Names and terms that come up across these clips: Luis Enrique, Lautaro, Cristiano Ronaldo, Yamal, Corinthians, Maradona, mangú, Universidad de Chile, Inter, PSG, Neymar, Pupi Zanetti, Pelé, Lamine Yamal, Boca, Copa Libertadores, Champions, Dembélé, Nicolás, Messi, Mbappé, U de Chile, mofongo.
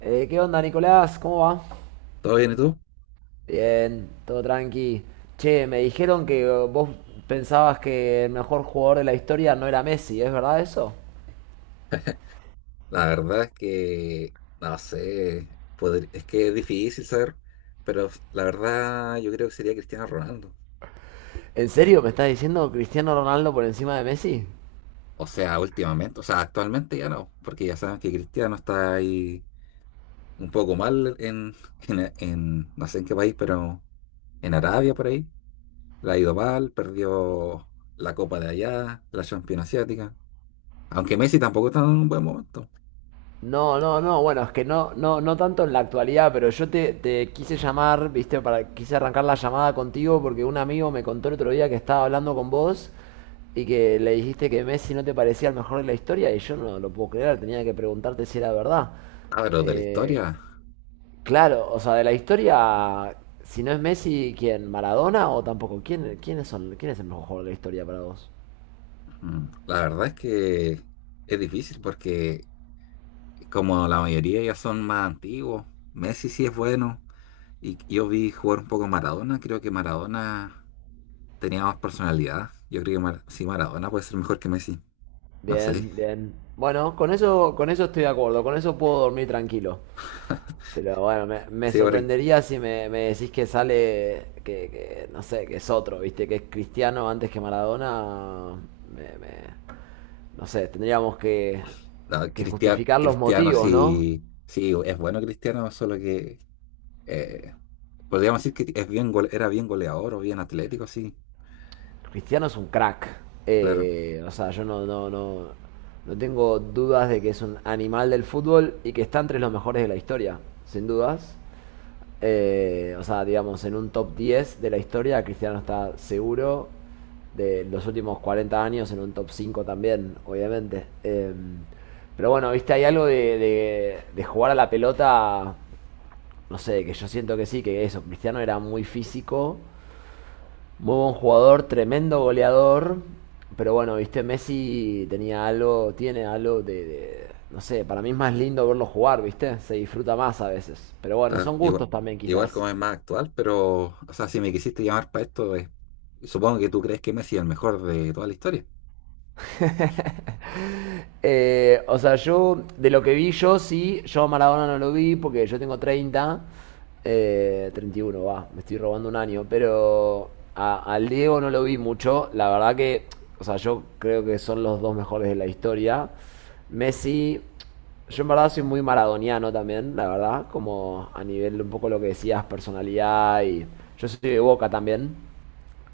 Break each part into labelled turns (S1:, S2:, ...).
S1: ¿Qué onda, Nicolás? ¿Cómo va?
S2: ¿Todo bien y tú?
S1: Bien, todo tranqui. Che, me dijeron que vos pensabas que el mejor jugador de la historia no era Messi, ¿es verdad eso?
S2: La verdad es que no sé, podr- es que es difícil saber, pero la verdad yo creo que sería Cristiano Ronaldo.
S1: ¿En serio me estás diciendo Cristiano Ronaldo por encima de Messi?
S2: O sea, últimamente, o sea, actualmente ya no, porque ya saben que Cristiano está ahí un poco mal en, en- no sé en qué país, pero en Arabia por ahí. La ha ido mal, perdió la Copa de allá, la Champions Asiática. Aunque Messi tampoco está en un buen momento.
S1: No, no, no, bueno, es que no tanto en la actualidad, pero yo te quise llamar, viste, quise arrancar la llamada contigo porque un amigo me contó el otro día que estaba hablando con vos y que le dijiste que Messi no te parecía el mejor de la historia y yo no lo puedo creer, tenía que preguntarte si era verdad.
S2: Ah, pero de la
S1: Eh,
S2: historia,
S1: claro, o sea, de la historia, si no es Messi, ¿quién? ¿Maradona o tampoco? Quién es el mejor jugador de la historia para vos?
S2: la verdad es que es difícil porque como la mayoría ya son más antiguos, Messi sí es bueno. Y yo vi jugar un poco Maradona. Creo que Maradona tenía más personalidad. Yo creo que Mar- sí, Maradona puede ser mejor que Messi. No sé.
S1: Bien, bien. Bueno, con eso estoy de acuerdo, con eso puedo dormir tranquilo. Pero bueno, me
S2: Sí, porque
S1: sorprendería si me decís que sale, que no sé, que es otro, ¿viste? Que es Cristiano antes que Maradona. Me, me- no sé, tendríamos
S2: no,
S1: que
S2: Cristiano,
S1: justificar los
S2: Cristiano
S1: motivos, ¿no?
S2: sí, sí es bueno Cristiano, solo que eh, podríamos decir que es bien gole- era bien goleador o bien atlético, sí.
S1: Cristiano es un crack.
S2: Claro,
S1: O sea, yo no tengo dudas de que es un animal del fútbol y que está entre los mejores de la historia, sin dudas. O sea, digamos, en un top 10 de la historia, Cristiano está seguro. De los últimos 40 años, en un top 5 también, obviamente. Pero bueno, viste, hay algo de jugar a la pelota, no sé, que yo siento que sí, que eso, Cristiano era muy físico, muy buen jugador, tremendo goleador. Pero bueno, viste, Messi tenía algo, tiene algo no sé, para mí es más lindo verlo jugar, viste, se disfruta más a veces. Pero bueno,
S2: claro.
S1: son
S2: Igual,
S1: gustos también
S2: igual
S1: quizás.
S2: como es más actual, pero, o sea, si me quisiste llamar para esto, supongo que tú crees que Messi es el mejor de toda la historia.
S1: O sea, yo, de lo que vi yo, sí, yo a Maradona no lo vi porque yo tengo 31 va, me estoy robando un año, pero al Diego no lo vi mucho, la verdad que, o sea, yo creo que son los dos mejores de la historia. Messi, yo en verdad soy muy maradoniano también, la verdad, como a nivel un poco lo que decías, personalidad y yo soy de Boca también.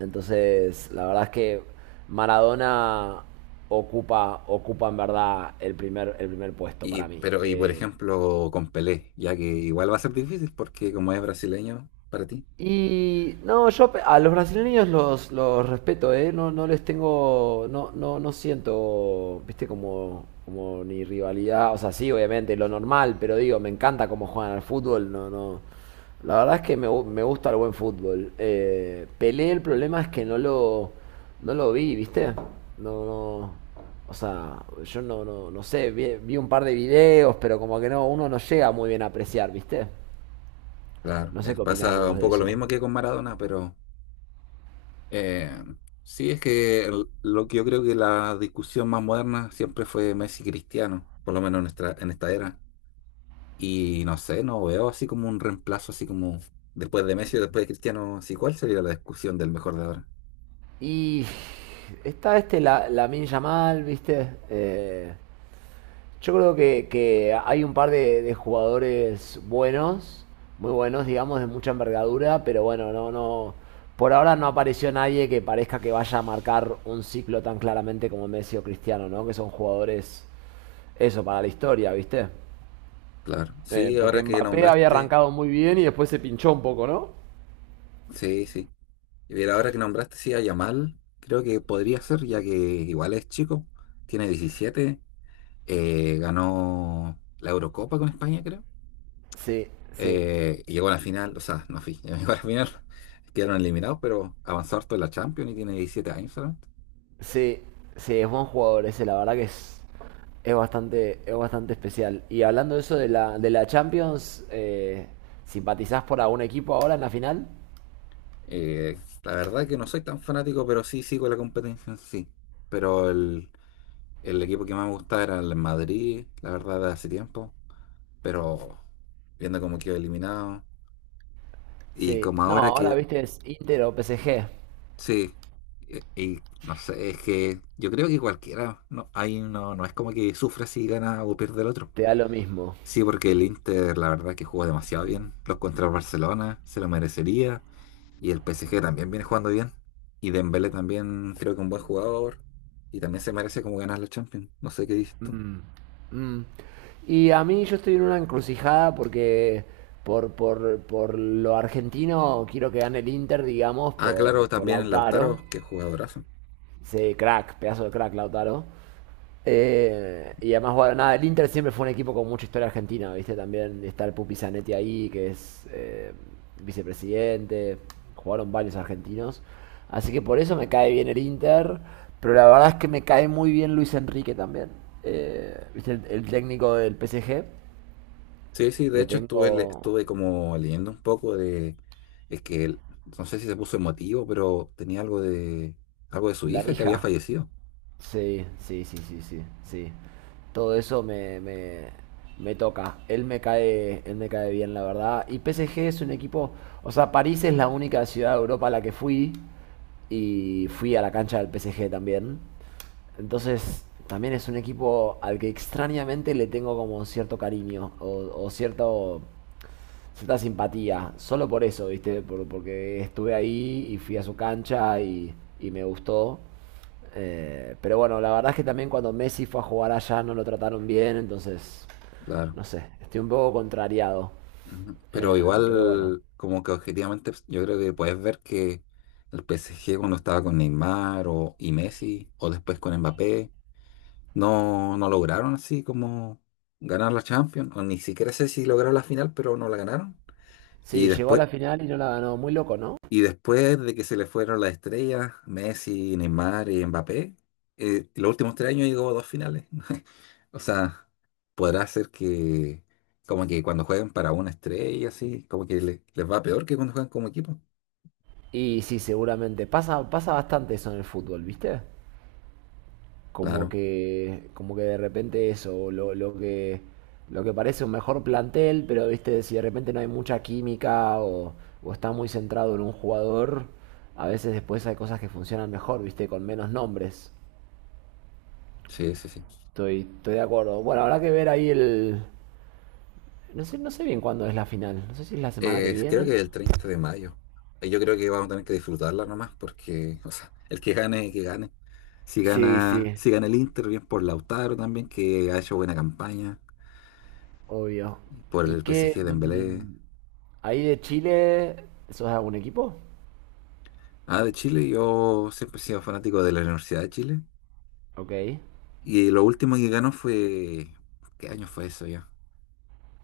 S1: Entonces, la verdad es que Maradona ocupa en verdad el primer puesto
S2: Y,
S1: para mí.
S2: pero, y por ejemplo, con Pelé, ya que igual va a ser difícil porque como es brasileño para ti,
S1: Y no, a los brasileños los respeto, ¿eh? No, no les tengo, no siento, viste, como ni rivalidad, o sea, sí, obviamente, lo normal, pero digo, me encanta cómo juegan al fútbol, no, no. La verdad es que me gusta el buen fútbol. Pelé, el problema es que no lo vi, viste, no, no. O sea, yo no sé, vi un par de videos, pero como que no, uno no llega muy bien a apreciar, ¿viste?
S2: claro,
S1: No sé
S2: es-
S1: qué opinás
S2: pasa
S1: vos
S2: un
S1: de
S2: poco lo
S1: eso.
S2: mismo que con Maradona, pero eh, sí es que el- lo que yo creo que la discusión más moderna siempre fue Messi Cristiano, por lo menos en nuestra, en esta era. Y no sé, no veo así como un reemplazo, así como después de Messi o después de Cristiano, sí, ¿cuál sería la discusión del mejor de ahora?
S1: Y está Lamine Yamal, ¿viste? Yo creo que hay un par de jugadores buenos, muy buenos, digamos, de mucha envergadura, pero bueno, no, no. Por ahora no apareció nadie que parezca que vaya a marcar un ciclo tan claramente como Messi o Cristiano, ¿no? Que son jugadores, eso, para la historia, ¿viste?
S2: Claro, sí,
S1: Porque
S2: ahora que
S1: Mbappé había
S2: nombraste,
S1: arrancado muy bien y después se pinchó un poco, ¿no?
S2: sí, sí. Y ver ahora que nombraste, sí, a Yamal, creo que podría ser, ya que igual es chico, tiene 17, ganó la Eurocopa con España, creo.
S1: Sí, sí.
S2: Y llegó a la final, o sea, no fui, llegó a la final, quedaron eliminados, pero avanzó harto en la Champions y tiene 17 años solamente.
S1: Sí, sí, es buen jugador ese, la verdad que es bastante especial. Y hablando de eso de la Champions, ¿simpatizás por algún equipo ahora en la final?
S2: La verdad que no soy tan fanático, pero sí sigo la competencia en sí. Pero el equipo que más me gustaba era el Madrid, la verdad, de hace tiempo, pero viendo cómo quedó eliminado. Y
S1: Sí,
S2: como
S1: no,
S2: ahora
S1: ahora
S2: que
S1: viste es Inter o PSG,
S2: sí, e- y, no sé, es que yo creo que cualquiera, no, ahí no, no es como que sufra si gana o pierde el otro.
S1: te da lo mismo.
S2: Sí, porque el Inter, la verdad que jugó demasiado bien. Los contra el Barcelona se lo merecería. Y el PSG también viene jugando bien. Y Dembélé también creo que un buen jugador. Y también se merece como ganar la Champions. No sé qué dices tú.
S1: Mm. Y a mí yo estoy en una encrucijada porque por lo argentino quiero que gane el Inter, digamos,
S2: Ah, claro,
S1: por
S2: también
S1: Lautaro.
S2: Lautaro, que jugadorazo.
S1: Sí, crack, pedazo de crack, Lautaro. Y además, bueno, nada, el Inter siempre fue un equipo con mucha historia argentina, ¿viste? También está el Pupi Zanetti ahí, que es vicepresidente, jugaron varios argentinos. Así que por eso me cae bien el Inter, pero la verdad es que me cae muy bien Luis Enrique también. ¿Viste? El técnico del PSG,
S2: Sí, sí, de
S1: le
S2: hecho estuve, le-
S1: tengo
S2: estuve como leyendo un poco de, es que él- no sé si se puso emotivo, pero tenía algo de su
S1: la
S2: hija que había
S1: hija.
S2: fallecido,
S1: Sí, sí, sí, sí, sí, sí. Todo eso me toca. Él me cae bien, la verdad. Y PSG es un equipo, o sea, París es la única ciudad de Europa a la que fui y fui a la cancha del PSG también. Entonces, también es un equipo al que extrañamente le tengo como cierto cariño o cierto cierta simpatía, solo por eso, ¿viste? Porque estuve ahí y fui a su cancha y me gustó. Pero bueno, la verdad es que también cuando Messi fue a jugar allá no lo trataron bien, entonces,
S2: claro.
S1: no sé, estoy un poco contrariado.
S2: Ujú. Pero
S1: Pero bueno,
S2: igual, como que objetivamente, pues, yo creo que puedes ver que el PSG cuando estaba con Neymar o, y Messi, o después con Mbappé, no, no lograron así como ganar la Champions, o ni siquiera sé si lograron la final, pero no la ganaron. Y
S1: sí, llegó a
S2: después,
S1: la final y no la ganó, muy loco, ¿no?
S2: y después de que se le fueron las estrellas, Messi, Neymar y Mbappé, los últimos tres años llegó a dos finales. O sea, podrá ser que como que cuando juegan para una estrella, así, como que le- les va peor que cuando juegan como equipo.
S1: Y sí, seguramente, pasa, pasa bastante eso en el fútbol, ¿viste? Como
S2: Claro,
S1: que, como que de repente eso, lo que parece un mejor plantel, pero viste, si de repente no hay mucha química o está muy centrado en un jugador, a veces después hay cosas que funcionan mejor, viste, con menos nombres.
S2: sí, sí, sí.
S1: Estoy, estoy de acuerdo. Bueno, habrá que ver ahí el... No sé, no sé bien cuándo es la final. No sé si es la semana que
S2: Creo
S1: viene.
S2: que el 30 de mayo. Yo creo que vamos a tener que disfrutarla nomás, porque, o sea, el que gane, que gane. Si
S1: Sí,
S2: gana,
S1: sí,
S2: si gana el Inter, bien por Lautaro también, que ha hecho buena campaña,
S1: obvio.
S2: por
S1: ¿Y
S2: el PSG
S1: qué?
S2: de Dembélé.
S1: Mm, ¿ahí de Chile, sos de algún equipo?
S2: Ah, de Chile, yo siempre he sido fanático de la Universidad de Chile.
S1: Ok.
S2: Y lo último que ganó fue... ¿Qué año fue eso ya?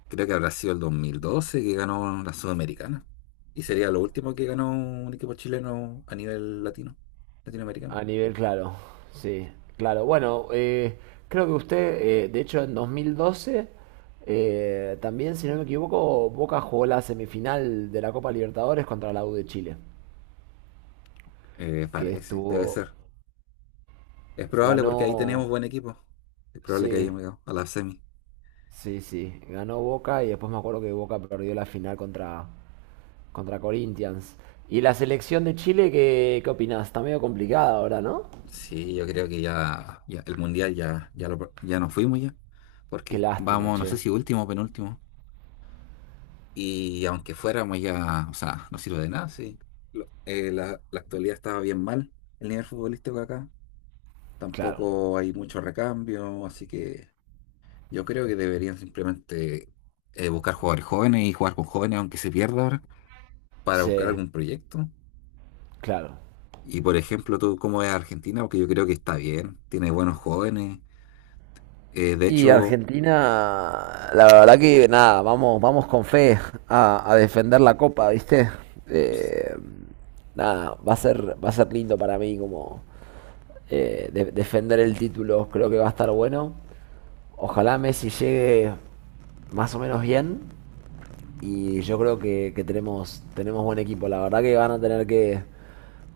S2: Creo que habrá sido el 2012 que ganó la Sudamericana. Y sería lo último que ganó un equipo chileno a nivel latino, latinoamericano.
S1: A nivel, claro, sí, claro. Bueno, creo que usted, de hecho, en 2012, también, si no me equivoco, Boca jugó la semifinal de la Copa Libertadores contra la U de Chile, que
S2: Parece, debe
S1: estuvo,
S2: ser. Es probable porque ahí
S1: ganó,
S2: tenemos buen equipo. Es probable que
S1: sí,
S2: hayamos llegado a la semi.
S1: sí, sí, ganó Boca y después me acuerdo que Boca perdió la final contra Corinthians. Y la selección de Chile, ¿qué, qué opinás? Está medio complicada ahora, ¿no?
S2: Sí, yo creo que ya, ya el mundial ya, ya, lo, ya nos fuimos ya.
S1: Qué
S2: Porque
S1: lástima,
S2: vamos, no sé
S1: che.
S2: si último o penúltimo. Y aunque fuéramos ya, o sea, no sirve de nada, sí. Lo- la, la actualidad estaba bien mal, el nivel futbolístico acá.
S1: Claro.
S2: Tampoco hay mucho recambio, así que yo creo que deberían simplemente buscar jugadores jóvenes y jugar con jóvenes, aunque se pierda ahora, para buscar
S1: Sí,
S2: algún proyecto.
S1: claro.
S2: Y por ejemplo, tú, ¿cómo ves a Argentina? Porque yo creo que está bien, tiene buenos jóvenes. De
S1: Y
S2: hecho,
S1: Argentina, la verdad que nada, vamos, vamos con fe a defender la copa, ¿viste? Eh, nada, va a ser lindo para mí como defender el título, creo que va a estar bueno. Ojalá Messi llegue más o menos bien y yo creo que tenemos, tenemos buen equipo. La verdad que van a tener que,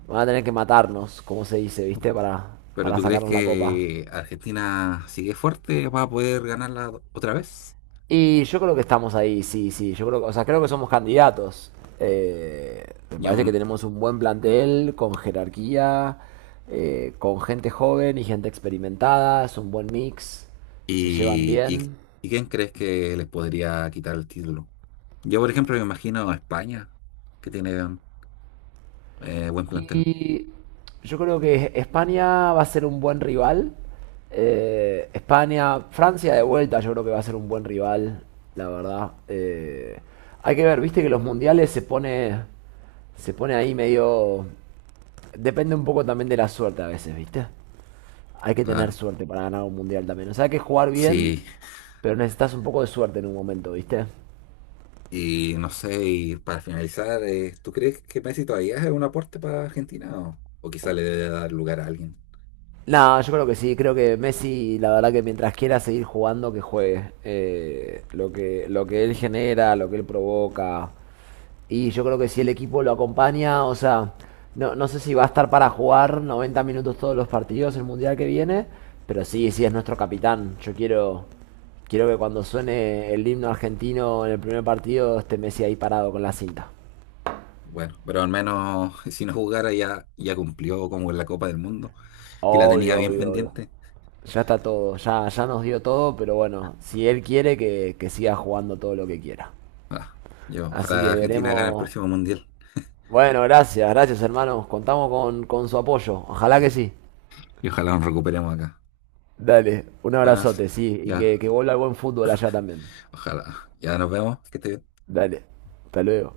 S1: van a tener que matarnos, como se dice, ¿viste?
S2: ¿pero
S1: Para
S2: tú crees
S1: sacarnos la copa.
S2: que Argentina sigue fuerte? ¿Va a poder ganarla otra vez?
S1: Y yo creo que estamos ahí, sí, sí. Yo creo, o sea, creo que somos candidatos. Eh, me parece
S2: Yo
S1: que tenemos un buen plantel con jerarquía, con gente joven y gente experimentada. Es un buen mix. Se llevan
S2: ¿y,
S1: bien.
S2: y quién crees que les podría quitar el título? Yo, por ejemplo, me imagino a España, que tiene buen plantel,
S1: Y yo creo que España va a ser un buen rival. España, Francia de vuelta, yo creo que va a ser un buen rival, la verdad. Hay que ver, viste que los mundiales se pone ahí medio. Depende un poco también de la suerte a veces, ¿viste? Hay que tener
S2: claro.
S1: suerte para ganar un mundial también. O sea, hay que jugar bien,
S2: Sí,
S1: pero necesitas un poco de suerte en un momento, ¿viste?
S2: y no sé, y para finalizar, ¿tú crees que Messi todavía es un aporte para Argentina o quizá le debe dar lugar a alguien?
S1: Nada, yo creo que sí, creo que Messi, la verdad que mientras quiera seguir jugando, que juegue. Lo que él genera, lo que él provoca, y yo creo que si el equipo lo acompaña, o sea, no, no sé si va a estar para jugar 90 minutos todos los partidos el mundial que viene, pero sí, sí es nuestro capitán. Yo quiero, quiero que cuando suene el himno argentino en el primer partido esté Messi ahí parado con la cinta.
S2: Bueno, pero al menos si no jugara ya, ya cumplió como en la Copa del Mundo y la tenía
S1: Obvio,
S2: bien
S1: obvio, obvio.
S2: pendiente.
S1: Ya está todo, ya, ya nos dio todo, pero bueno, si él quiere que siga jugando todo lo que quiera.
S2: Ah, yo,
S1: Así
S2: ojalá
S1: que
S2: Argentina gane el
S1: veremos.
S2: próximo Mundial
S1: Bueno, gracias, gracias hermanos. Contamos con su apoyo. Ojalá que
S2: sí,
S1: sí.
S2: y ojalá nos recuperemos acá.
S1: Dale, un
S2: Buenas,
S1: abrazote, sí, y
S2: ya.
S1: que vuelva el buen fútbol allá también.
S2: Ojalá. Ya nos vemos. Que estés bien.
S1: Dale, hasta luego.